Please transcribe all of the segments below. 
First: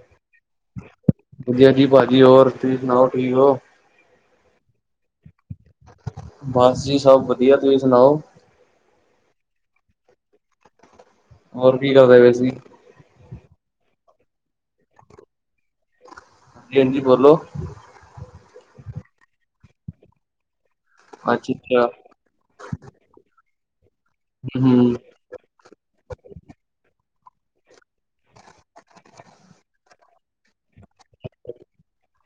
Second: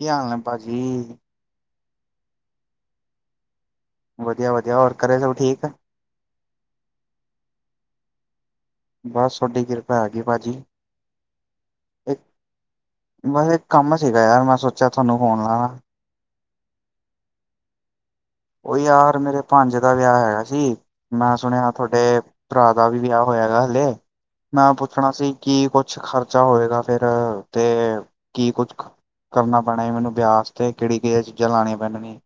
ਕੀ ਹਾਲ ਨੇ ਭਾਜੀ? ਵਧੀਆ ਜੀ ਭਾਜੀ, ਹੋਰ ਤੁਸੀਂ ਸੁਣਾਓ ਠੀਕ ਹੋ? ਵਦੀਆ- ਵਦੀਆ ਹੋਰ, ਘਰੇ ਸਬ ਠੀਕ? ਬਾੱਸ ਜੀ, ਸਬ ਵਦੀਆ, ਤੁਸੀ ਸੁਨਾਓ? ਬਾੱਸ ਤੋਆਡੀ ਕਿਰਪਾ ਹੈਗੀ ਪਾਜੀ। ਹੋਰ, ਕੀ ਕਰਦੇ ਵੇ ਸੀ? ਬਾੱਸ ਇੱਕ ਕਾੰਮ ਸੀਗਾ ਯਾਰ, ਮੈਂ ਸੋਚਯਾ ਥੋਨੂੰ ਫੋਨ ਲਾਵਾ। ਜੀ ਹਾਂਜੀ, ਬੋਲੋ। ਓ ਯਾਰ ਮੇਰੇ ਪਾੰਜੇ ਦਾ ਵੇਯਾ ਹੈਗਾ ਸੀ, ਅੱਛਾ ਮੈਂ ਸੁਣਯਾ ਅੱਛਾ ਥੋਡੇ ਪੱਰਾ ਦਾ ਵੀ ਵੇਯਾ ਹੋਯੈ ਹੈਗਾ ਹੱਲੇ, ਮੈਂ ਹੂੰ ਪੁੱਛਨਾ ਸੀ ਕੀ ਕੁੱਛ ਖ਼ਰਚਾ ਹੋਏਗਾ ਫੇਰ, ਤੇ ਕੀ ਕੁਛ ਕਰਨਾ ਪੈਣਾ ਐ ਮੈਨੂੰ ਵੇਯਾ ਆਸਤੇ ਕੇੜੀ-ਕੇੜੀ ਚੀਜ਼ਾਂ ਲਾਣੀਆਂ ਪੈਣੀਆਂ ਨੇ।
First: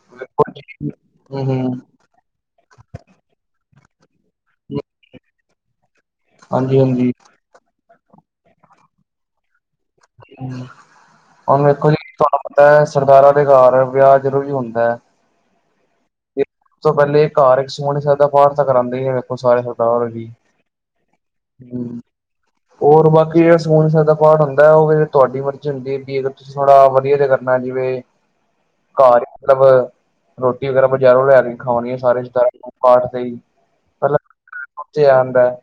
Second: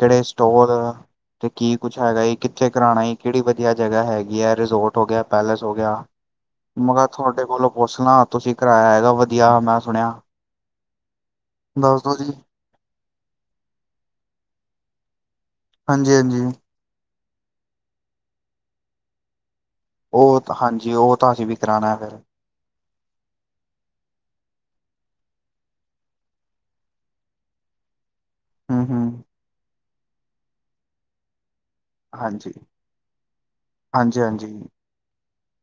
ਕੇੜੇ ਸਟੋਲ, ਹੂੰ ਤੇ ਕੀ ਹੂੰ ਕੁਝ ਹੈਗੈ ਈ ਕਿੱਥੇ ਕਰਾਣਾ ਈ, ਕੇੜੀ ਵਦੀਆ ਜਗਾ ਹੈਗੀ ਐ, ਰਿਜੋਰਟ ਹੋ ਗਯਾ, ਪੈਲੇਸ ਹੋ ਗਯਾ। ਹਾਂਜੀ ਮੈ ਕਾ ਹਾਂਜੀ ਥੋਡੇ ਕੋਲੋਂ ਪੁੱਛ ਲਾ, ਤੁਸੀ ਕਰਾਯਾ ਹੈਗਾ ਵਧੀਆ, ਮੈਂ ਸੁਣਿਆ ਹੁਨ ਵੇਖੋ ਦੱਸ ਜੀ ਦੋ ਤਵਾਨੂੰ ਪਤਾ ਐ ਸਰਦਾਰਾਂ ਦੇ ਘਰ ਵੇਯਾ ਜਦੋ ਵੀ ਹੁੰਦਾ ਐ। ਹਾਂਜੀ-ਹਾਂਜੀ। ਸਬ ਤੋਂ ਪੈਲੇ ਘਾਰ ਇੱਕ ਸੂਖਮਨੀ ਸੈਬ ਦਾ ਪਾਠ ਤਾ ਕਰਾਂਦੇ ਈ ਨੇ ਵੇਖੋ ਸਾਰੇ ਫੇਰ। ਓ ਤਾ ਹਾਂਜੀ, ਓ ਤਾ ਅਸੀ ਵੀ ਕਰਾਨਾ ਏ ਫੇਰ ਔਰ ਬਾਕੀ ਜੇੜਾ ਸੂਖਮਨੀ ਸੈਬ ਦਾ ਪਾਠ ਹੁੰਦਾ ਐ ਓ ਫੇਰ ਤੁਆਡੀ ਮਰਜ਼ੀ ਹੁੰਦੀ ਏ ਕਿ ਅਗਰ, ਥੋੜਾ ਵਦੀਆ ਜਿਹਾ ਕਰਨਾ ਐ, ਜਿਵੇਂ ਹਮ ਹਮ ਘਾਰ ਮਤਲਬ, ਰੋਟੀ ਵਗੈਰਾ ਬਜ਼ਾਰੋਂ ਲੈ ਕੇ ਖਾਵਾਂਣੀ ਐ। ਸਾਰੇ ਹਾਂਜੀ ਰਿਸ਼ਤੇਦਾਰਾਂ ਨੂੰ ਪਾਠ ਲਈ ਹਾਂਜੀ ਹਾਂਜੀ ਹਾਂਜੀ [unintelligible] ਦੇ ਆਂਦਾ ਐ।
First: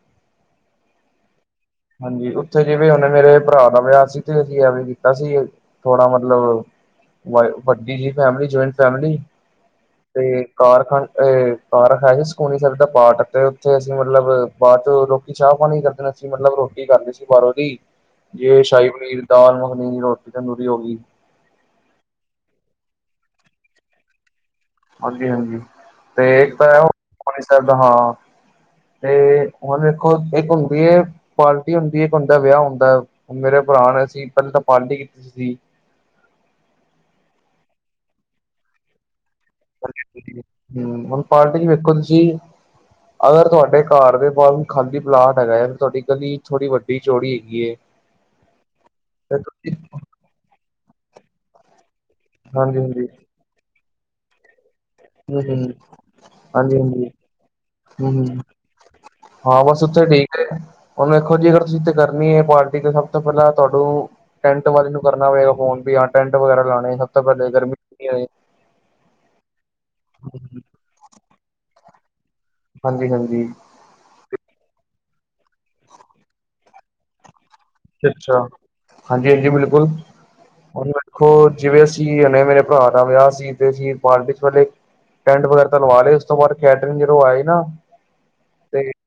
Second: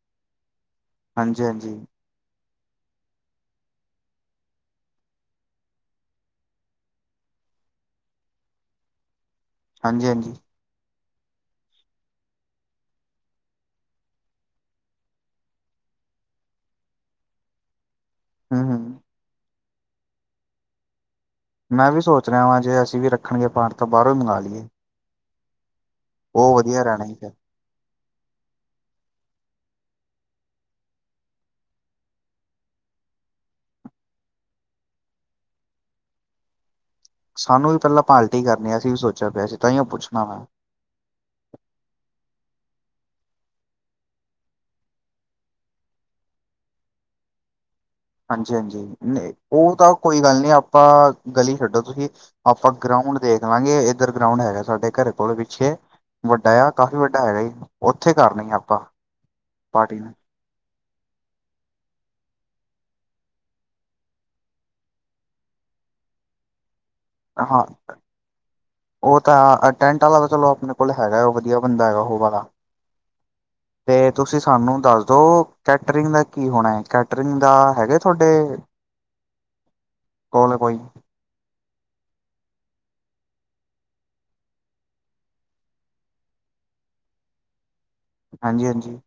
ਹਾਂਜੀ-ਹਾਂਜੀ। ਹਾਂਜੀ, ਉੱਥੇ ਜਿਵੇਂ ਹੁਨੇ ਮੇਰੇ ਪਰਾ ਦਾ ਵਯਾ ਸੀ, ਤੇ ਅਸੀ ਵੀ ਐਵੇਂ ਕੀਤਾ ਸੀ, ਥੋੜਾ ਮਤਲਬ ਵਾਏ ਵੱਡੀ ਜੀ ਫੈਮਿਲੀ, ਜੋਇੰਟ ਫੈਮਲੀ, ਹਾਂਜੀ ਹਾਂਜੀ ਤੇ ਕਾਰ- ਕਾਰ ਏ ਕਾਰ ਹੈ ਨੀ ਸੁਖਮਨੀ ਸੈਬ ਦਾ ਪਾਠ ਤੇ ਉੱਥੇ ਅਸੀ ਮਤਲਬ ਬਾਦ ਚੋ ਲੋਕ ਲੋਕੀ ਚਾ ਪਾਨੀ ਕਰਦੇ ਨੇ, ਅਸੀ ਮਤਲਬ ਰੋ ਰੋਟੀ ਕਾਰਨੀ ਸੀ ਬਾਰੋਂ ਦੀ ਜੇ ਹਮ ਸ਼ਾਈ ਹਮ ਪਨੀਰ‌, ਦਾਲ ਮੱਖਨੀ ਰੋਟੀ ਤੰਦੂਰੀ ਹੋ ਗੀ। ਮੈਂ ਵੀ ਸੋਚ ਰੇਆਂ ਵਾਂ ਜੇ ਅਸੀ ਵੀ ਰੱਖਨਗੇ ਪਾਠ ਤੋ ਬਾਰੋ ਈ ਮੰਗਾ ਲੀਏ। ਹਾਂਜੀ-ਹਾਂਜੀ ਤੇ ਇੱਕ ਤਾਂ ਐ ਓ ਰਹਿਣਾ ਹੀ ਫਿਰ ਸੁਖਮਨੀ ਸੈਬ ਦਾ, ਹਾਂ ਤੇ ਹੁਨ ਵੇਖੋ ਇੱਕ ਹੁੰਦੀ ਏ ਪਾਰਟੀ ਹੁੰਦੀ ਏ, ਇੱਕ ਹੁੰਦੈ ਵਯਾ ਹੁੰਦਾ ਐ। ਹੁਨ ਮੇਰੇ ਪਰਾ ਨੇ‌ ਅਸੀ ਪੈਲੇ ਤਾ ਪਾਰਟੀ ਕੀਤੀ ਸੀ। ਸਾਨੂੰ ਵੀ ਪੈਲਾਂ ਪਾਲਟੀ ਕਰਨੀ, ਅਸੀ ਵੀ ਸੋਚਯਾ ਪਯਾ ਸੀ, ਤਾਂਈਓ ਪੁੱਛਨਾ ਵਾਂ। ਹੂੰ, ਹੁਨ ਪਾਰਟੀ ਚ ਵੇਖੋ ਤੁਸੀ ਅਗਰ ਤੁਆਡੇ ਘਾਰ ਦੇ ਬਾਰ ਕੋਈ ਖਾਲੀ ਪਲਾਟ ਹੈਗਾ ਐ, ਤੁਆਡੀ ਗਲੀ ਥੋੜੀ ਵੱਡੀ, ਚੌੜੀ ਹੈਗੀ ਏ ਹਾਂਜੀ-ਹਾਂਜੀ ਨ ਓ ਤਾ ਕੋਈ ਗਾੱਲ ਨੀ ਆਪਾ ਗਲੀ ਛੱਡੋ ਤੁਸੀ ਆਪਾ ਹਾਂਜੀ ਹਾਂਜੀ ਗਰਾਉਂਡ ਦੇਖਲਾਂਗੇ, ਏਧਰ ਗਰਾਉਂਡ ਹੈਗਾ ਸਾਡੇ ਕੱਰੇ ਥੋੜਾ ਹਮ ਪਿੱਛੇ ਹਮ ਵੱਡਾ ਜਾ ਹਾਂਜੀ ਕਾਫ਼ੀ ਹਾਂਜੀ ਵੱਡਾ ਹੈਗਾ ਜੀ ਓਥੇ ਹਮ ਹਮ ਕਰਨੀ ਆਪਾ। ਹਾਂ, ਬਾੱਸ ਉਥੇ ਠੀਕ ਹੁਨ ਵੇਖੋ ਜੀ, ਅਗਰ ਤੁਸੀ ਤੇ ਕਰਨੀ ਏ ਪਾਰਟੀ ਤੇ ਸਭ ਤੋ ਪੈਲਾਂ ਤੁਆਡੂ ਟੈਂਟ ਵਾਲੇ ਨੂੰ ਕਰਨਾ ਪਏਗਾ ਫੋਨ ਵੀ ਆ ਟੈਂਟ ਵਗੈਰਾ ਲਾਣੇ ਤੋਂ ਪਹਿਲੇ ਹਾਂ, ਗਰਮੀ ਓ ਤਾ ਟੈਂਟ ਆਲਾ ਤਾ ਚਲੋ ਹਾਂਜੀ ਆਪਣੇ ਕੋਲ ਹੈਗੈ ਵਧੀਆ ਬੰਦਾ ਹੈਗੈ ਓ ਵਾਲਾ ਹਾਂਜੀ-ਹਾਂਜੀ। ਤੇ ਤੁਸੀ ਸਾਨੂੰ ਦਸ ਦੋ, ਕੈਟਰਿੰਗ ਦਾ ਕੀ ਹੋਣੈ ਕੈ ਕੈਟਰਿੰਗ ਦਾ, ਹੈਗੇ ਥੋਆਡੇ, ਅੱਛਾ ਕੋਲ ਕੋਈ ਦੇਖੋ, ਜਿਵੇਂ ਅਸੀਂ ਮੇਰੇ ਪੱਰਾ ਦਾ ਵਯਾ ਸੀ, ਤੇ ਅਸੀ ਪਾਰਟੀ ਪੈਲੇ ਟੈਂਟ ਵਗੈਰਾ, ਤਾ ਲਵਾ ਲੇ, ਉਸ ਤੋ ਬਾਦ ਕੈਟਰਿੰਗ ਜਦੋ ਆਈ ਨਾ ਹਾਂਜੀ ਤੇ -ਹਾਂਜੀ।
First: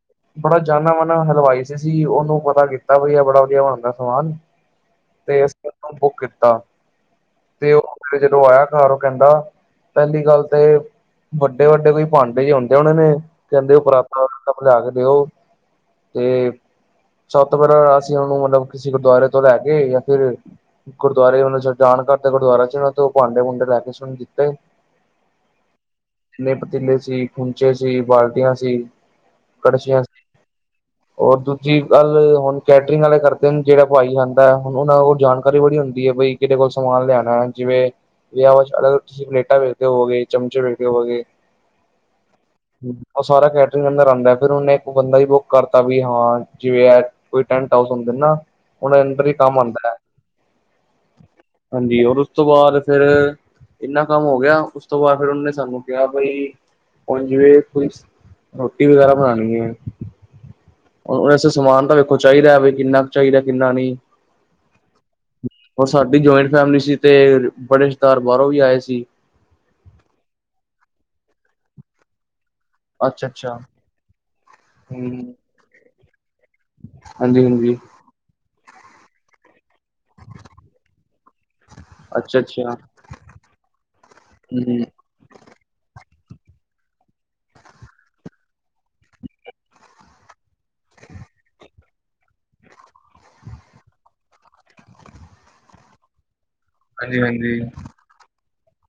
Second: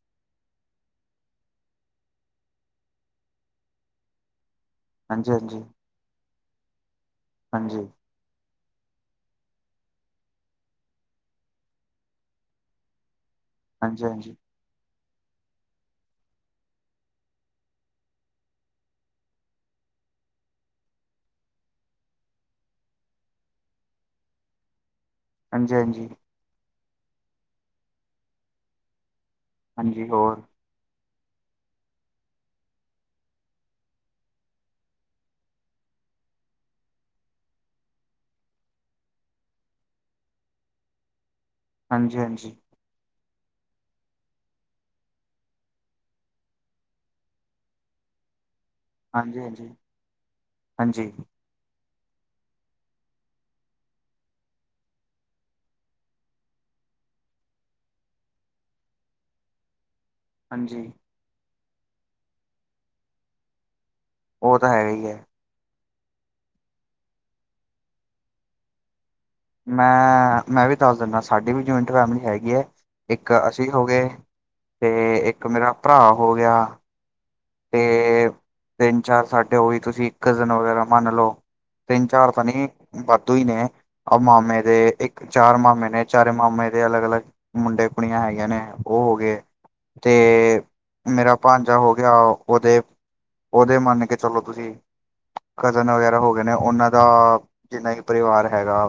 ਬੜਾ ਜਾਨਾ ਮਾਨਾ ਹਲਵਾਈ ਸੀ, ਓਨੂੰ ਪਤਾ ਕੀਤਾ ਕਿ ਵਈ ਐ ਬੜਾ ਵਦੀਆ ਬਨਾਂਦੈ ਸਮਾਨ ਤੇ ਹਾਂਜੀ-ਹਾਂਜੀ, ਅਸੀ, ਓਨੂੰ ਬੁੱਕ ਕੀਤਾ, ਤੇ ਓ, ਹਾਂਜੀ, ਹਾਂਜੀ-ਹਾਂਜੀ, ਫੇਰ ਜਦੋ ਆਯਾ ਘਰ ਓ ਕੈਂਦਾ ਪਹਿਲੀ ਗੱਲ ਤੇ, ਵੱਡੇ-ਵੱਡੇ ਕੋਈ ਭਾਂਡੇ ਹੀ ਹੁੰਦੇ ਹਣੇ ਨੇ। ਕਹਿੰਦੇ, ਉਹ ਪੁਰਾਤਾਂ ਹਾਂਜੀ-ਹਾਂਜੀ, ਸਭ ਲਿਆ ਕੇ ਦਿਓ। ਤੇ ਸਭ ਤੋ ਪਹਿਲਾਂ ਉਹਨੂੰ ਮਤਲਬ, ਕਿਸੇ ਗੁਰਦਆਰੇ ਤੋਂ ਲੈ ਕੇ, ਜਾਂ ਫੇਰ ਗੁਰਦੁਆਰੇ ਮਤਲਬ, ਜਾਣ ਕਰਦੇ ਗੁਰਦੁਆਰਾ ਚ ਨਾ ਦਿਓ। ਤੇ ਭਾਂਡੇ ਭੂੰਡੇ ਲੈ ਕੇ ਸੁਣ ਦਿੱਤੇ ਹਾਂਜੀ-ਹਾਂਜੀ। ਨੇ ਪਤੀਲੇ ਸੀ, ਖੂੰਚੇ ਸੀ, ਬਾਲਟੀਆਂ ਸੀ, ਕੱਢਚੀਆਂ ਹਾਂਜੀ ਸੀ। ਹੋਰ ਹੋਰ, ਦੂਜੀ ਗੱਲ ਹੁਣ। ਕੈਟਰਿੰਗ ਵਾਲੇ, ਕਰਦੇ ਜਿਹੜਾ ਪਾਈ ਜਾਂਦਾ ਹੈ, ਹੁਣ ਉਹ ਕੋਲ ਜਾਣਕਾਰੀ ਬੜੀ ਹੁੰਦੀ ਹੈ, ਬਈ ਕਿਹੇ ਕੋਲ ਸਮਾਨ ਲਿਆਉਣਾ ਜਿਵੇਂ ਵੀ ਅਲਗ, ਤੁਸੀਂ ਪਲੇਟਾਂ ਵੇਚਦੇ, ਹੋਗੇ, ਚਮਚੇ ਵੇਚਦੇ ਹੋਗੇ। ਹਾਂਜੀ-ਹਾਂਜੀ। ਉਹ ਸਾਰਾ, ਕੈਟਰਿੰਗ ਅੰਦਰ ਆਉਂਦਾ, ਫੇਰ ਉਹਨੇ ਇੱਕ ਬੰਦਾ ਹੀ ਬੁੱਕ ਕਰਤਾ ਵੀ ਹਾਂ, ਜਿਵੇਂ ਹੈ। ਕੋਈ ਟੈਂਟ ਹਾਊਸ ਹੁੰਦੇ ਨਾ, ਉਹਨਾਂ ਦੇ, ਅੰਦਰ ਹੀ ਕੰਮ ਹਾਂਜੀ-ਹਾਂਜੀ, ਹਾਂਜੀ, ਆਉਂਦਾ ਹੈ। ਹਾਂਜੀ ਹਾਂਜੀ ਹਾਂਜੀ, ਔਰ ਉਸ ਤੋਂ ਬਾਅਦ ਫੇਰ ਇੰਨਾ ਕੰਮ ਹੋ ਗਿਆ, ਉਸ ਤੋਂ ਬਾਅਦ, ਫਿਰ ਉਹਨਾਂ ਸਾਨੂੰ ਕਿਹਾ, ਬਈ ਪੰਜਵੇਂ ਕੁਈ ਰੋਟੀ ਵਗੈਰਾ ਬਣਾਉਣੀ ਏ। ਹਾਂਜੀ। ਵੈਸੇ ਸਮਾਨ ਤਾਂ ਵੇਖੋ ਚਾਹੀਦਾ, ਬ ਕਿੰਨਾ ਕੁ ਚਾਹੀਦਾ ਕਿੰਨਾ ਨਹੀਂ। ਉਹ, ਤਾਂ ਹੈ ਹੀ ਹੈ। ਹੋਰ ਸਾਡੀ ਜੁਆਇੰਟ ਫੈਮਿਲੀ ਸੀ ਤੇ, ਬੜੇ ਰਿਸ਼ਤੇਦਾਰ ਬਾਹਰੋਂ ਵੀ ਆਏ ਸੀ। ਮੈਂ-ਮੈਂ ਵੀ, ਦੱਸ ਦਿੰਦਾ, ਸਾਡੀ ਵੀ ਜਆਇੰਟ ਫੈਮਿਲੀ ਹੈਗੀ ਏ। ਅੱਛਾ ਇੱਕ ਅੱਛਾ ਅਸੀਂ ਹੋ ਗਏ, ਤੇ ਇੱਕ ਮੇਰਾ ਭਰਾ ਹੋ ਗਿਆ। ਹਾਂਜੀ-ਹਾਂਜੀ। ਏ। ਤਿੰਨ ਚਾਰ ਸਾਡੇ ਹੋ ਵੀ ਤੁਸੀਂ, ਇੱਕ ਕਜ਼ਨ ਵਗੈਰਾ ਮੰਨ ਲਓ। ਤਿੰਨ ਚਾਰ ਅੱਛਾ ਤਾਂ ਨਹੀਂ ਅੱਛਾ ਵਾਧੂ ਹੀ ਨੇ, ਮਾਮੇ ਦੇ ਹਮ ਇੱਕ ਚਾਰ ਮਾਮੇ ਨੇ, ਚਾਰੇ ਮਾਮੇ ਦੇ ਅਲੱਗ-ਅਲੱਗ ਮੁੰਡੇ ਕੁੜੀਆਂ ਹੈਗੇ ਨੇ, ਉਹ ਹੋ ਗਏ ਤੇ, ਮੇਰਾ ਭਾਂਜਾ ਹੋ ਗਿਆ ਉਹਦੇ-ਉਹਦੇ, ਮੰਨ ਕੇ ਚਲੋ ਤੁਸੀਂ, ਕਜ਼ਨ ਵਗੈਰਾ ਹੋ ਉਹਨਾਂ ਦਾ, ਹਾਂਜੀ ਹਾਂਜੀ ਜਿੰਨਾ ਵੀ ਪਰਿਵਾਰ ਹੈਗਾ,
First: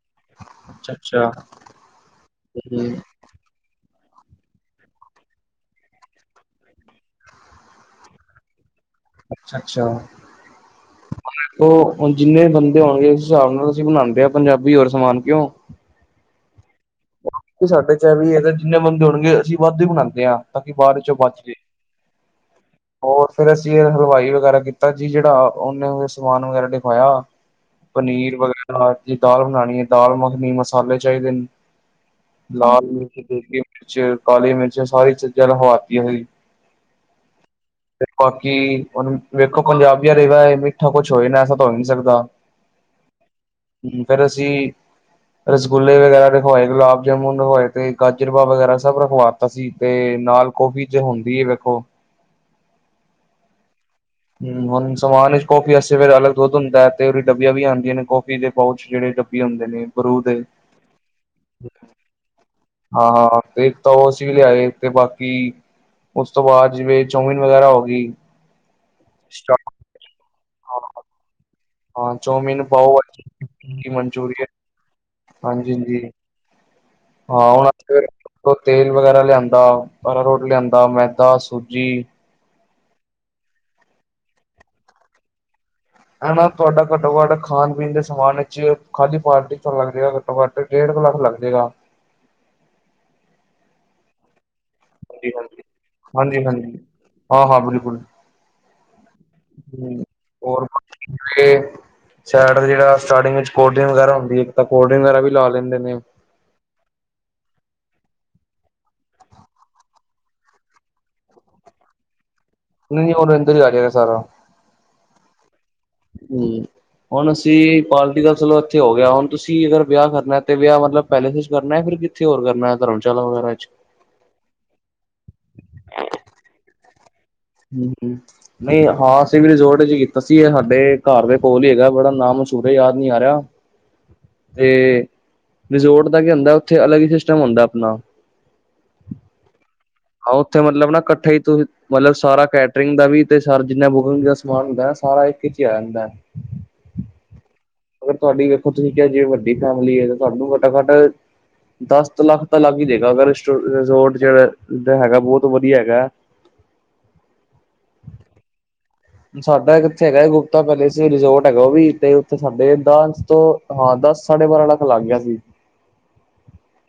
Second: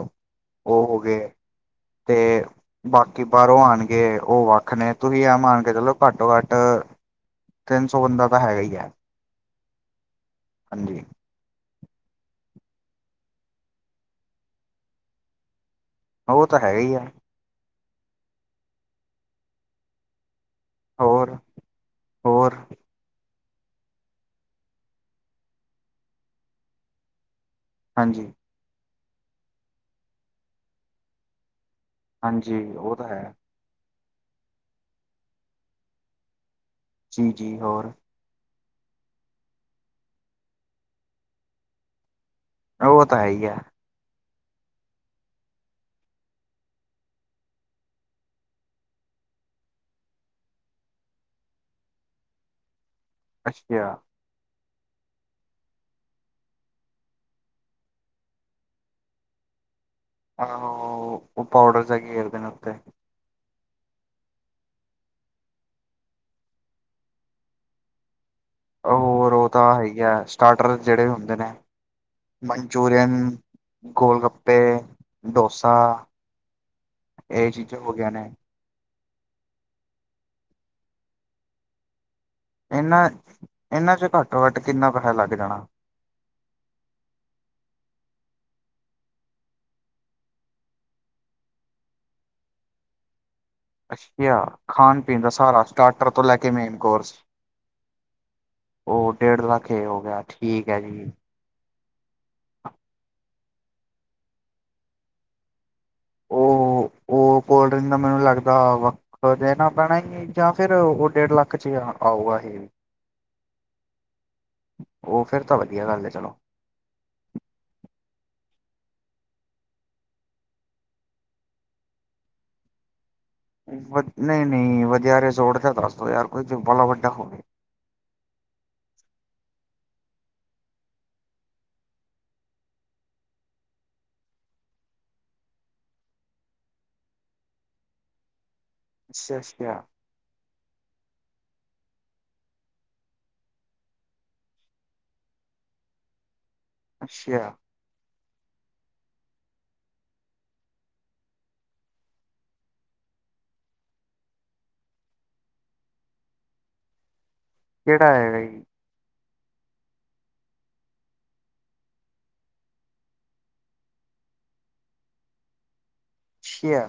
ਉਹ ਅੱਛਾ ਹੋ ਗਏ। ਅੱਛਾ ਤੇ, ਹਮ ਬਾਕੀ। ਕਿ ਬਾਹਰੋਂ ਆਉਣਗੇ, ਉਹ ਵੱਖ ਨੇ, ਤੁਸੀਂ ਮਨ ਕੇ ਚਲੋ ਘੱਟੋ ਘੱਟ ਤਿੰਨ ਸੌ, ਬੰਦਾ ਤਾਂ ਹੈਗਾ ਹੀ ਹੈ। ਅੱਛਾ-ਅੱਛਾ। ਹਾਂਜੀ। ਔ ਹੁਣ, ਜਿੰਨੇ ਬੰਦੇ ਹੋਣਗੇ, ਉਸ ਹਿਸਾਬ ਨਾਲ ਅਸੀਂ ਬਣਾਉਂਦੇ ਆ, ਪੰਜਾਬੀ ਹੋਰ ਸਮਾਨ ਕਿਉਂ ਉਹ, ਤਾਂ ਹੈਗਾ ਹੀ ਆ। ਸਾਡੇ ਚ, ਇਹ ਵੀ ਇਹ ਜਿੰਨੇ ਬੰਦੇ ਹੋਣਗੇ, ਅਸੀਂ ਵੱਧ ਹੀ ਬਣਾਉਂਦੇ ਹਾਂ, ਤਾਂ ਕਿ ਬਾਹਦ ਚੋਂ ਹੋਰ ਬਚ ਜਾਏ ਹੋਰ। ਹੋਰ ਫਿਰ ਅਸੀਂ ਇਹ ਹਲਵਾਈ ਵਗੈਰਾ ਕੀਤਾ ਸੀ ਜਿਹੜਾ ਉਹਨੇ ਸਮਾਨ ਵਗੈਰਾ ਦਿਖਵਾਇਆ। ਹਾਂਜੀ ਪਨੀਰ ਵਗੈਰਾ ਦਾਰ ਦੀ ਦਾਲ ਬਣਾਉਣੀ ਐ, ਦਾਲ ਮੱਖਣੀ ਮਸਾਲੇ ਚਾਹੀਦੇ ਨੇ। ਹਾਂਜੀ ਲਾਲ ਉਹ ਤਾਂ ਮਿਰਚ ਹੈ ਦੇਗੀ ਮਿਰਚ ਕਾਲੀ ਮਿਰਚ ਸਾਰੀ ਚੀਜ਼ਾਂ ਲਖਵਾਤੀਆਂ ਸੀ। ਜੀ-ਜੀ ਹੋਰ। ਤੇ ਬਾਕੀ ਹੁਣ ਵੇਖੋ ਪੰਜਾਬੀਆਂ ਦਾ ਮਿੱਠਾ ਕੁਛ ਹੋਏ ਨਾ ਐਸਾ ਤਾਂ ਹੋ ਈ ਨੀ ਸਕਦਾ। ਔ ਤਾਂ ਹੈ ਈ ਐ। [unintelligible] ਅਸੀਂ ਰਸਗੁੱਲਲੇੇ ਵਗੈਰਾ ਰਖਵਾਏ ਗੁਲਾਬ ਜਾਮੁਣ ਰਖਵਾਏ ਤੇ ਗਾਜਰ ਪਾਕ ਵਗੈਰਾ ਸਭ ਰਖਵਾ ਅਸੀ ਤੇ ਨਾਲ ਕੌਫੀ ਤੇ ਹੁੰਦੀ ਐ ਵੇਖੋ। ਅੱਛਿਆ। ਹੂੰ ਹੁਣ ਸਮਾਨ ਚ ਕੋਫੀ ਵਾਸਤੇ ਫੇਰ ਅਲਗ ਦੁੱਧ ਹੁੰਦਾ ਐ ਤੇ ਉਹਦੀ ਡਬੀਆਂ ਵੀ ਆਦੀਆਂ ਨੇ ਕੋਫੀ ਦੇ ਪਾਉਚ ਜਿਹੜੇ ਵੀ ਹੁੰਦੇ ਨੇ ਬਰੂ ਦੇ, ਆਹੋ ਉਹ ਪਾਊਡਰ ਜਾ ਘੇਰਦੇ ਨੇ ਉੱਤੇ ਹਾਂ ਤੇ ਤਾਂ ਉਹ ਅਸੀਂ ਵੀ ਲਿਆਏ ਤੇ ਬਾਕੀ, ਉਸ ਤੋਂ ਬਾਅਦ ਜਿਵੇਂ ਚੌਮੀਨ ਵਗੈਰਾ ਹੋ ਗੀ। ਹੋਰ ਉਹ ਤਾਂ ਹੈਗਾ ਸਟਾਰਟਰ ਜਿਹੜੇ ਹੁੰਦੇ ਨੇ ਹਾਂ ਚੌਮਿਨ ਪਾਓ ਮਨਚੁਰੀਅਨ, ਭਾਜੀ ਗੋਲ ਮਨਚੂਰੀਅਨ ਗੱਪੇ, ਹਾਂਜੀ ਡੋਸਾ ਹਾਂਜੀ ਇਹ ਹਾਂ ਹੁਣ ਚੀਜ਼ਾਂ ਹੋ ਗਈਆਂ ਨੇ ਤੇਲ ਵਗੈਰਾ ਲਿਆਂਦਾ ਅਰਾਰੋਟ ਲਿਆਂਦਾ ਮੈਦਾ ਸੂਜੀ ਇਹਨਾਂ ਇਹਨਾਂ ਚ ਘੱਟੋ-ਘੱਟ ਕਿੰਨਾ ਪੈਸਾ ਲੱਗ ਜਾਣਾ? ਹਨਾ ਤੁਹਾਡਾ ਘੱਟੋ-ਘੱਟ ਖਾਣ-ਪੀਣ ਦੇ ਸਮਾਨ ਵਿੱਚ ਖਾਲੀ ਪਾਰਟੀ ਲੱਗ ਜਾ ਘੱਟੋ-ਘੱਟ ਡੇਢ ਕੁ ਲੱਖ ਲੱਗ ਜੇ ਗਾ। ਅੱਛਿਆ, ਖਾਣ ਪੀਣ ਦਾ ਹਾਂਜੀ ਹਾਂਜੀ ਸਾਰਾ ਸਟਾਰਟਰ ਤੋਂ ਲੈ ਹਾਂਜੀ ਕੇ ਮੇਨ ਹਾਂਜੀ ਕੋਰਸ ਹਾਂ ਹਾਂ ਬਿਲਕੁਲ ਉਹ ਡੇਢ ਲੱਖ ਐ ਗਿਆ ਠੀਕ ਐ ਜੀ ਤੇ, ਸ਼ਾਇਡ ਜਿਹੜਾ ਸਟਾਰਟਿੰਗ ਵਿੱਚ ਕੋਲਡ ਡਰਿੰਕ ਵਗੈਰਾ ਹੁੰਦੀ ਐ ਤਾਂ ਕੋਲਡ ਡਰਿੰਕ ਵਗੈਰਾ ਵੀ ਲਾ ਲੈਂਦੇ ਨੇ ਉਹ ਉਹ ਕੋਲਡ ਡਰਿੰਕ ਦਾ ਮੈਨੂੰ ਲੱਗਦਾ ਵੱਖ ਦੇਣਾ ਪੈਣਾ ਈ ਐ। ਜਾਂ ਫਿਰ ਉਹ ਡੇਢ ਲੱਖ ਚ ਆਊਗਾ ਇਹੇ ਨਈ ਔਦੇ ਅੰਦਰ ਈ ਆਜੇਗਾ ਸਾਰਾ ਉਹ ਫਿਰ ਤਾਂ ਵਧੀਆ ਗੱਲ ਐ ਚਲੋ ਹਮ ਹੁਣ ਅਸੀਂ ਪਾਰਟੀ ਦਾ ਚਲੋ ਇੱਥੇ ਹੋ ਗਿਆ, ਹੁਣ ਤੁਸੀਂ ਅਗਰ ਵਿਆਹ ਕਰਨਾ ਤੇ ਵਿਆਹ ਮਤਲਬ ਪੈਲੇਸ ਚ ਕਰਨਾ ਫਿਰ ਕਿਥੇ ਹੋਰ ਕਰਨਾ ਧਰਮਸ਼ਾਲਾ ਵਗੈਰਾ ਚ ਨਈ ਨਈ ਵਧੀਆ ਰਿਜੋਰਟ ਹੈਗਾ ਯਾਰ ਕੋਈ ਬਾਲਾ ਵੱਡਾ ਹੋਵੇ ਹੂੰ-ਹੂੰ, ਨਈ ਹਾਂ ਅਸੀਂ ਵੀ ਰਿਜੋਰਟ ਚ ਕੀਤਾ ਸੀ ਇਹ ਸਾਡੇ ਘਰ ਦੇ ਕੋਲ ਈ ਹੈਗਾ ਬੜਾ ਨਾਮ ਮਸ਼ਹੂਰ ਯਾਦ ਨੀ ਆ ਰਿਹਾ [inaudible] ਤੇ ਰਿਜ਼ੋਰਟ ਦਾ ਕੀ ਹੁੰਦਾ ਉੱਥੇ ਅਲੱਗ ਈ ਸਿਸਟਮ ਹੁੰਦਾ ਆਪਣਾ ਅੱਸਿਆ, ਅੱਸਿਆ। ਆ ਉੱਥੇ ਮਤਲਬ ਨਾ ਕੱਠੇ ਈ ਤੁਸੀ ਮਤਲਬ ਸਾਰਾ ਕੈਟਰਿੰਗ ਦਾ ਵੀ ਤੇ ਸਾਰਾ ਜਿੰਨਾ ਬੁਕਿੰਗ ਦਾ ਸਮਾਨ ਹੁੰਦਾ ਨਾ ਸਾਰਾ ਇੱਕ ਚ ਈ ਆ ਜਾਂਦਾ ਅੱਛਿਆ। ਅਗਰ ਤੁਹਾਡੀ ਵੇਖੋ ਤੁਸੀਂ ਕਿਹਾ ਜੇ ਵੱਡੀ ਫੈਮਿਲੀ ਐ ਤਾਂ ਤੁਹਾਨੂੰ ਘੱਟੋ ਘੱਟ ਦਸ ਲੱਖ ਤਾਂ ਲੱਗ ਈ ਜਾਏਗਾ ਅਗਰ ਰਿਜੋਰਟ ਜਿਹੜਾ ਹੈਗਾ ਬਹੁਤ ਵਧੀਆ ਹੈਗਾ ਕਿਹੜਾ ਹੈਗਾ ਜੀ? ਸਾਡਾ ਕਿੱਥੇ ਹੈਗਾ ਗੁਪਤਾ ਪੈਲੇਸ ਰਿਜੋਰਟ ਹੈਗਾ ਉਹ ਵੀ ਤੇ ਉੱਥੇ ਸਾਡੇ ਇਦਾਂ ਤੋਂ ਹਾਂ ਦਸ ਸਾਢੇ ਬਾਰਾਂ ਲੱਖ ਲੱਗ ਗਿਆ ਸੀ। ਅੱਛਿਆ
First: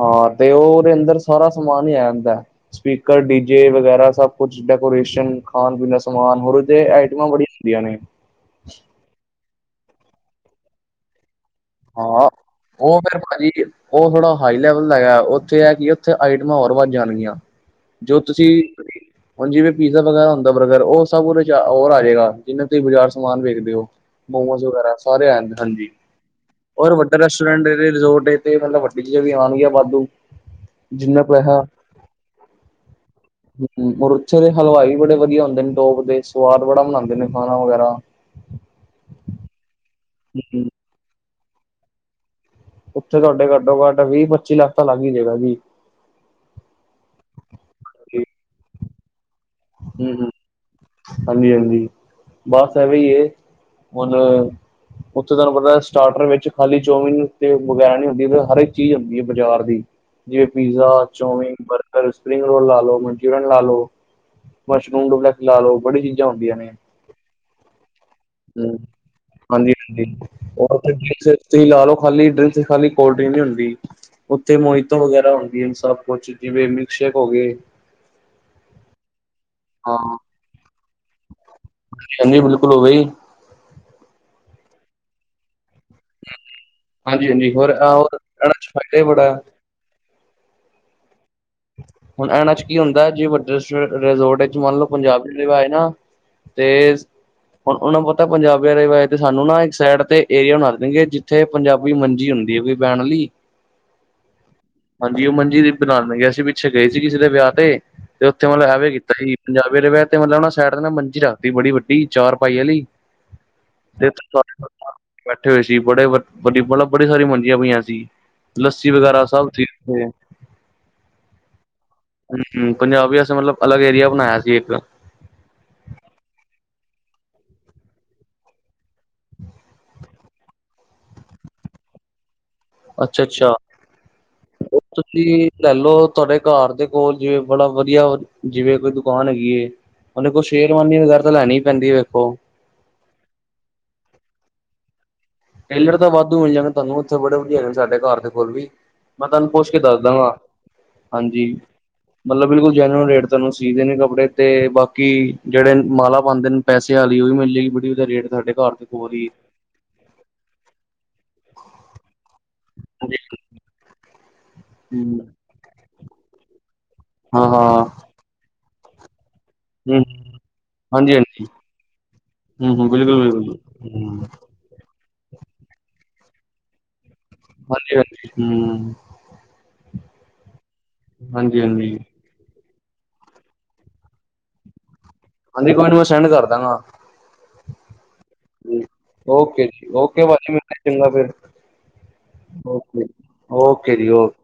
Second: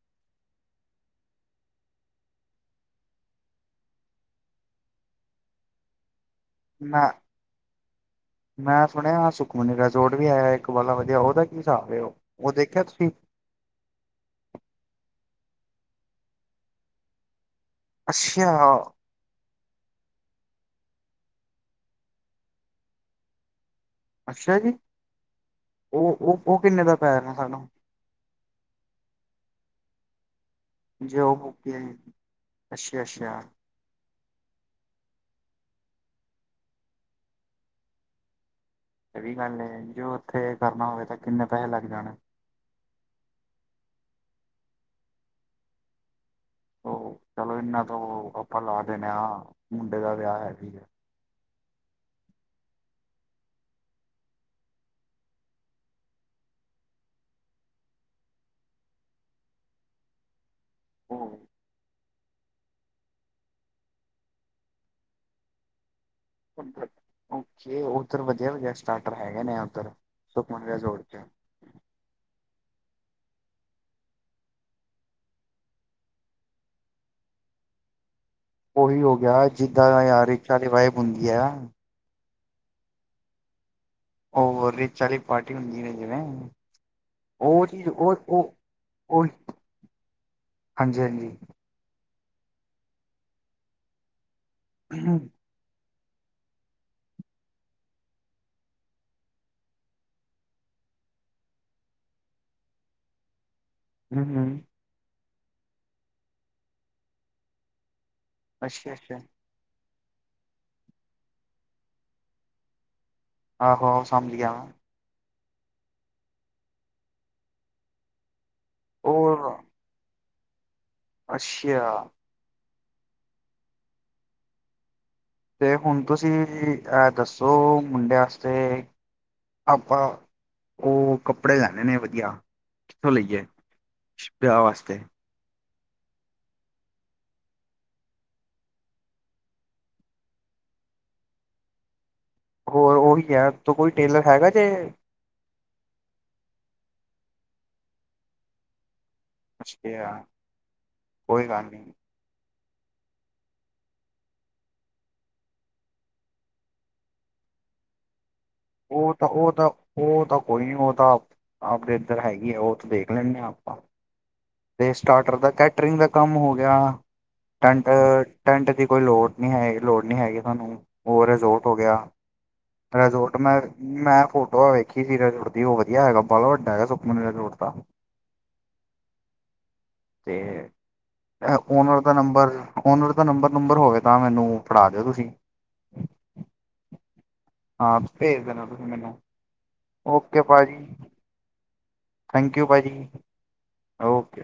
ਹਾਂ ਤੇ ਉਹ ਉਹਦੇ ਅੰਦਰ ਸਾਰਾ ਸਮਾਨ ਈ ਆ ਜਾਂਦਾ। ਸਪੀਕਰ ਡੀ ਜੇ ਵਗੈਰਾ, ਸਭ ਕੁਛ ਡੈਕੋਰੇਸ਼ਨ ਖਾਣ-ਪੀਣ ਦਾ ਸਮਾਨ ਹੋਰ ਤੇ ਮੈਂ ਆਈਟਮਾਂ ਬੜੀਆਂ ਹੁੰਦੀਆਂ ਨੇ ਮੈਂ ਸੁਣਿਆ ਸੁਖਮਨੀ ਰਿਜੋਰਟ ਵੀ ਹੈਇਆ ਇੱਕ ਵਾਲਾ ਵਧੀਆ ਉਹਦਾ ਹਿਸਾਬ ਹੈ ਉਹ ਹਾਂ ਦੇਖਿਆ ਉਹ ਤੁਸੀਂ ਫੇਿਰ ਭਾਜੀ ਉਹ ਥੋੜ੍ਹਾ ਹਾਈ ਲੈਵਲ ਦਾ ਹੈ। ਉੱਥੇ ਹੈ ਕਿ ਉੱਥੇ ਆਈਟਮਾਂ ਹੋਰ ਵੱਧ ਜਾਣਗੀਆਂ ਜੋ ਤੁਸੀਂ ਅੱਛਾ ਹੁਣ ਜਿਵੇਂ ਪੀਜ਼ਾ ਵਗੈਰਾ ਹੁੰਦਾ ਬਰਗਰ ਓਂ ਸ਼ ਹ ਸਭ ਉਹਦੇ ਹੋਰ ਆ ਜਾਵੇਗਾ ਜਿਹਵੇੇ ਤੁਸੀਂ ਬਾਜ਼ਾਰ ਸਮਾਨ ਵੇਖਦੇ ਹੋ ਮੋਮੋਸ ਵਗੈਰਾ ਸਾਰ ਸਾਰੇ ਆ ਜਾਂਦੇ ਨੇ ਹਾਂਜੀ ਓਹ, ਓਹ, ਓਹ ਔਰ ਵੱਡਾ ਰੈਸਟਰੈਂਟ ਰਿਜ਼ੋਰਟ ਤੇ ਮਤਲਬ ਵੱਡੀ ਚੀਜ਼ਾਂ ਵੀ ਆਉਣਗੀਆਂ ਵਾਧੂ ਜੇ ਜਿੰਨਾ ਉਹ ਪੈਸਾ ਅੱਛਾ, ਅੱਛਾ ਮੁਰਛੇ ਦੇ ਹਲਵਾਈ ਬੜੇ ਵਧੀਆ ਹੁੰਦੇ ਨੇ ਟੋਪ ਦੇ ਸਵਾਦ ਬੜਾ ਮਨਾਉਂਦੇ ਨੇ ਖਾਣਾ ਵਗੈਰਾ ਇਹ ਵੀ ਗੱਲ ਜੋ ਉੱਥੇ ਹੂੰ ਕਰਨਾ ਹੋਵੇ ਤਾਂ ਕਿੰਨੇ ਪੈਸੇ ਲੱਗ ਜਾਣੇ ਉੱਥੇ ਤੁਹਾਡੇ ਘੱਟੋ, ਘੱਟ ਵੀਹ- ਪੱਚੀ ਲੱਖ ਤਾਂ ਲੱਗ ਹੀਈ ਜਗਾ ਜੀ ਉਹ ਚਲੋ ਇਨਾ ਤਾਂ ਆਪਾਂ ਲਾ ਦੇਣ ਹਾਂ ਮੁੰਡੇ ਦਾ ਹੂੰ ਹੂੰ ਵਿਆਹ ਹੈ ਕ ਹਾਂਜੀ, ਹਾਂਜੀ ਬਸ ਐਵੇਂ ਹੀ ਹੈ ਹੁਣ ਓ ਥੇ ਤੁਹਾਨੂੰ ਪਤਾ ਸਟਾਰਟਰ ਵਿੱਚ ਖਾਲੀ ਚੌਮੀਿਨ ਤੇ ਵਗੈਰਾ ਨਹੀਂ ਹੁੰਦੀ ਹਰ ਇੱਕ ਚੀਜ਼ ਹੁੰਦੀ ਹੈ ਬਜ਼ਾਰ ਦੀ। ਜਿਵੇ pizza, chowmein, burger spring roll ਲਾ ਲੋ ਮਨਚ‌‌ੂਰੀਅਨ ਲਾ ਲੋ ਮਸ਼ਰੂਮ ਡੁਪਲੈਕਸ ਲਾ ਲੋ ਬੜੀ ਚੀਜ਼ ਓ ਉਧਰ ਵਧੀਆ-ਵਧੀਆ ਹਮ ਸਟਾਰਟਰ ਹੈਗੇ ਨੇ, ਹਾਂਜੀ ਉੱਧਰ ਹਾਂਜੀ ਸੁਖਮਣੀ ਔਰ ਰਿਜੋਰਟ'ਚ। ਡਰਿੰਕਸ ਤੁਸੀਂ ਲਾ ਲਓ ਖਾਲੀ ਡਰਿੰਕ ਖਾਲੀ ਕੋਲਡਰਿੰਕ ਨਹੀਂ ਹੁੰਦੀ। ਓਂ ਥੇ ਮੋਹਿਤ ਵਗੈਰਾ ਹਣਦੀਆਂ ਸਭ ਕੁਛ ਜਿਵੇਂ ਮਿਲਕਸ਼ੇਕ ਹੋ ਗਏ। ਉਹੀ ਹੋ ਗਿਆ ਜਿੱਦਾਂ ਹਾਂ ਯ [inaudible] ਦੀ ਵਹਿਬ ਹੁੰਦੀ ਏ। ਹਾਂਜੀ ਬਿਲਕੁਲ ਹੋਗੀ। ਓਹ ਰਿਚ ਵਾਲੀ ਪਾਰਟੀ ਹੁੰਦੀ ਏ। ਹਾਂਜੀ-ਹਾਂਜੀ ਔਰ ਉਹ ਉਹ ਇਹਨਾ'ਚ ਫਾਇਦਾ ਹੀ ਬੜਾ ਐ। ਹਾਂਜੀ-ਹਾਂਜੀ। ਹੁਣ ਇਹਨਾਂ ਚ ਕੀ ਹੁੰਦਾ ਜੇ ਵੱਡੇ ਰਿਜੋਰਟ ਵਿੱਚ ਮੰਨ ਲਓ ਹਮ ਪੰਜਾਬੀ। ਰਵਾਏ ਨਾ ਤੇਜ। ਹੁਣ ਉਹਨਾਂ ਨੂੰ ਪਤਾ ਪੰਜਾਬੀਆਂ ਦੇ ਵਏ ਤੇ ਸਾਨੂੰ ਨਾ ਇੱਕ ਸਾਈਡ ਤੇ ਏਰੀਆ ਬਣਾ ਦੇਣਗੇ ਜਿੱਥੇ। ਪੰਜਾਬੀ ਮੰਜੀ ਹੁੰਦੀ ਹੈ ਕੋਈ ਬੲਣ ਲਈ। ਹਮ-ਹਮ। ਹਾਂਜੀ ਓ ਹ ਮੰਜੀ ਦੀ ਬ ਨਾਲਾਨ ਨੇ ਗਿਆ ਸੀ ਪਿੱਛੇ ਗਏ ਸੀ ਕਿਸੇ ਦੇ ਵਿਆਹ ਤੇ ਉੱਥੇ ਮਤਲਬ ਐਵੇ ਅੱਛਾ ਕੀਤਾ ਅੱਛਾ ਸੀ ਪੰਜਾਬੀ ਦੇਆ ਤੇ ਮਤਲਬ ਉਹ ਸਾਈਡ ਦੇ ਨਾ ਮੰਜੀ ਰੱਖਦੀ ਬੜੀ ਵੱਡੀ ਚਾਰ ਪਾਈ ਵਾਲੀ। ਆਹੋ ਆਹੋ ਤੇ, ਸਮਝ ਗਿਆ ਮੈਂ ਬੈਠੇ ਹੋਏ ਸੀ, ਬੜੇ ਵੱਬ ਬੜੀ ਸਾਰੀ ਮੰਜੀਆਂ ਪਈਆਂ ਸੀ। ਲੱਸੀ ਵਗੈਰਾ ਸਭ ਉਹ ਠੀਕ। ਅੱਛਾ। ਹਮ-ਹਮ, ਪੰਜਾਬ ਵੀ ਅਸੀਂ ਮਤਲਬ ਅਲਗ ਏਰੀਆ ਬਣਾਇਆ ਸੀ ਏਕ। ਤੇ ਹੁਣ ਤੁਸੀਂ ਐ ਦੱਸੋ ਮੁੰਡੇ ਵਾਸਤੇ। ਆਪਾ, ਓ ਕੱਪੜੇ ਲੈਣੇ ਨੇ ਵਧੀਆ। ਕਿੱਥੋਂ ਅੱਛਾ ਲਈਏ, ਅੱਛਾ ਵਿਆ ਵਾਸਤੇ। ਲੈਲੋ ਤੁਆਡੇ ਕਾਰ ਦੇ ਕੋਲ ਜਿਵੇਂ ਬੜਾ ਵਧੀਆ, ਜਿਵੇਂ ਕੋਈ ਦੁਕਾਨ ਹੈਗੀ ਐ। ਉਹਨਾ ਕੋਲ ਸ਼ੇਰਵਾਨੀ ਵਗੈਰਾ ਤਾਂ ਲੈਣੀਈ ਪੈਂਦੀ ਐ ਵੇਖੋ। ਹੋਰ ਓਹੀ ਐ ਤ ਕੋਈ ਟੇਲਰ ਹੈਗਾ ਜੇ ਟੇਲਰ ਤਾਂ ਵਾਧੂ ਮਿਲ ਜਾਣੇ ਓਥੇ ਬੜੇ ਵਧੀਆ ਹੈਗੇ ਸਾਡੇ ਕਾਰ ਦੇ ਕੋਲ ਵੀ। ਮੈਂ ਤਾਨੂੰ ਪੁੱਛ ਕੇ ਦੱਸ ਅੱਛਾ ਦਾਂਗਾ, ਕੋਈ ਹਾਂਜੀ। ਗੱਲ ਨਹੀਂ ਮਤਲਬ ਬਿਲਕੁਲ ਜੈਨੂਨ ਰੇਟ ਤੈਨੂੰ ਸੀਦੇ ਨੇ ਕੱਪੜੇ ਤੇ ਬਾਕੀ, ਜਿਹੜੇ ਮਾਲਾ ਪਾਂਦੇ ਨਨ - ਪੈਸ ਆਲੀ ਉਹ ਵੀ ਮਿਲੇ ਗੀ ਬੱਟ ਉਦਾ ਰੇਟ ਘੱਟ ਕਰ। ਉਹ ਤਾਂ, ਉਹ ਤਾਂ, ਉਹ ਤਾਂ, ਕੋਈ ਨਹੀਂ ਉਹ ਤਾਂ ਆਪਦੇ ਇੱਧਰ ਹੈਗੀ ਆ ਉਹ ਤਾਂ ਦੇਖ ਲੈਂਦੇ ਆ। ਤੇ ਸਟਾਰਟਰ ਦਾ ਕੈਟਰਿੰਗ ਦਾ ਕੰਮ ਹੋ ਗਿਆ, ਹਾਂ ਹਾਂ ਟੈਂਟ-ਟੈਂਟ ਦੀ ਕੋਈ ਲੋੜ ਨਹੀਂ ਹੈਗੇ ਹਮ ਲੋੜ ਨੀ ਹੈਗੀ ਹੁਣ, ਹਾਂਜੀ ਉਹ ਹਾਂਜੀ ਰਿਜੋਰਟ ਹੋ ਗਿਆ। ਹਮ ਹਮ ਬਿਲਕੁਲ ਰਜੋਰਟ ਬਿਲਕੁਲ ਮੈਂ, ਹਮ ਮੈਂ ਫੋਟੋ ਵੇਖੀ ਸੀ, ਰਜੋਰਟ ਦੀ ਉਹ ਵਧੀਆ ਹੈਗਾ ਬਾਲਾ ਵੱਡਾ ਹੈਗਾ ਸ ਹਾਂਜੀ-ਹਾਂਜੀ, ਹੂੰ ਤੇ, ਐ ਹਾਂਜੀ ਹਾਂਜੀ ਓਨਰ ਦਾ ਨੰਬਰ ਜੀ। ਓਨਰ ਦਾ ਨੰਬਰ-ਨੰਬਰ ਹੋਵੇ ਤਾਂ ਮੈਨੂੰ ਫੜਾ ਦਿਓ ਤੁਸੀਂ। ਹਾਂਜੀ ਕੋਈ ਨੀ, ਮੈਂ ਸੈਂਡ ਕਰ ਦਾਂਗਾ। ਹਾਂ, ਭੇਜ ਦੇਣਾ ਜੀ ਤੁਸੀਂ ਮੈਨੂੰ। ਓਕੇ ਜੀ। ਓਕੇ ਭਾਜੀ, ਮਿਲਦੇ ਚੰਗਾ ਫਿਰ, ਥੈਂਕ ਯੂ ਓਕੇ ਭਾਜੀ ਓਕੇ ਜੀ ਓਕੇ।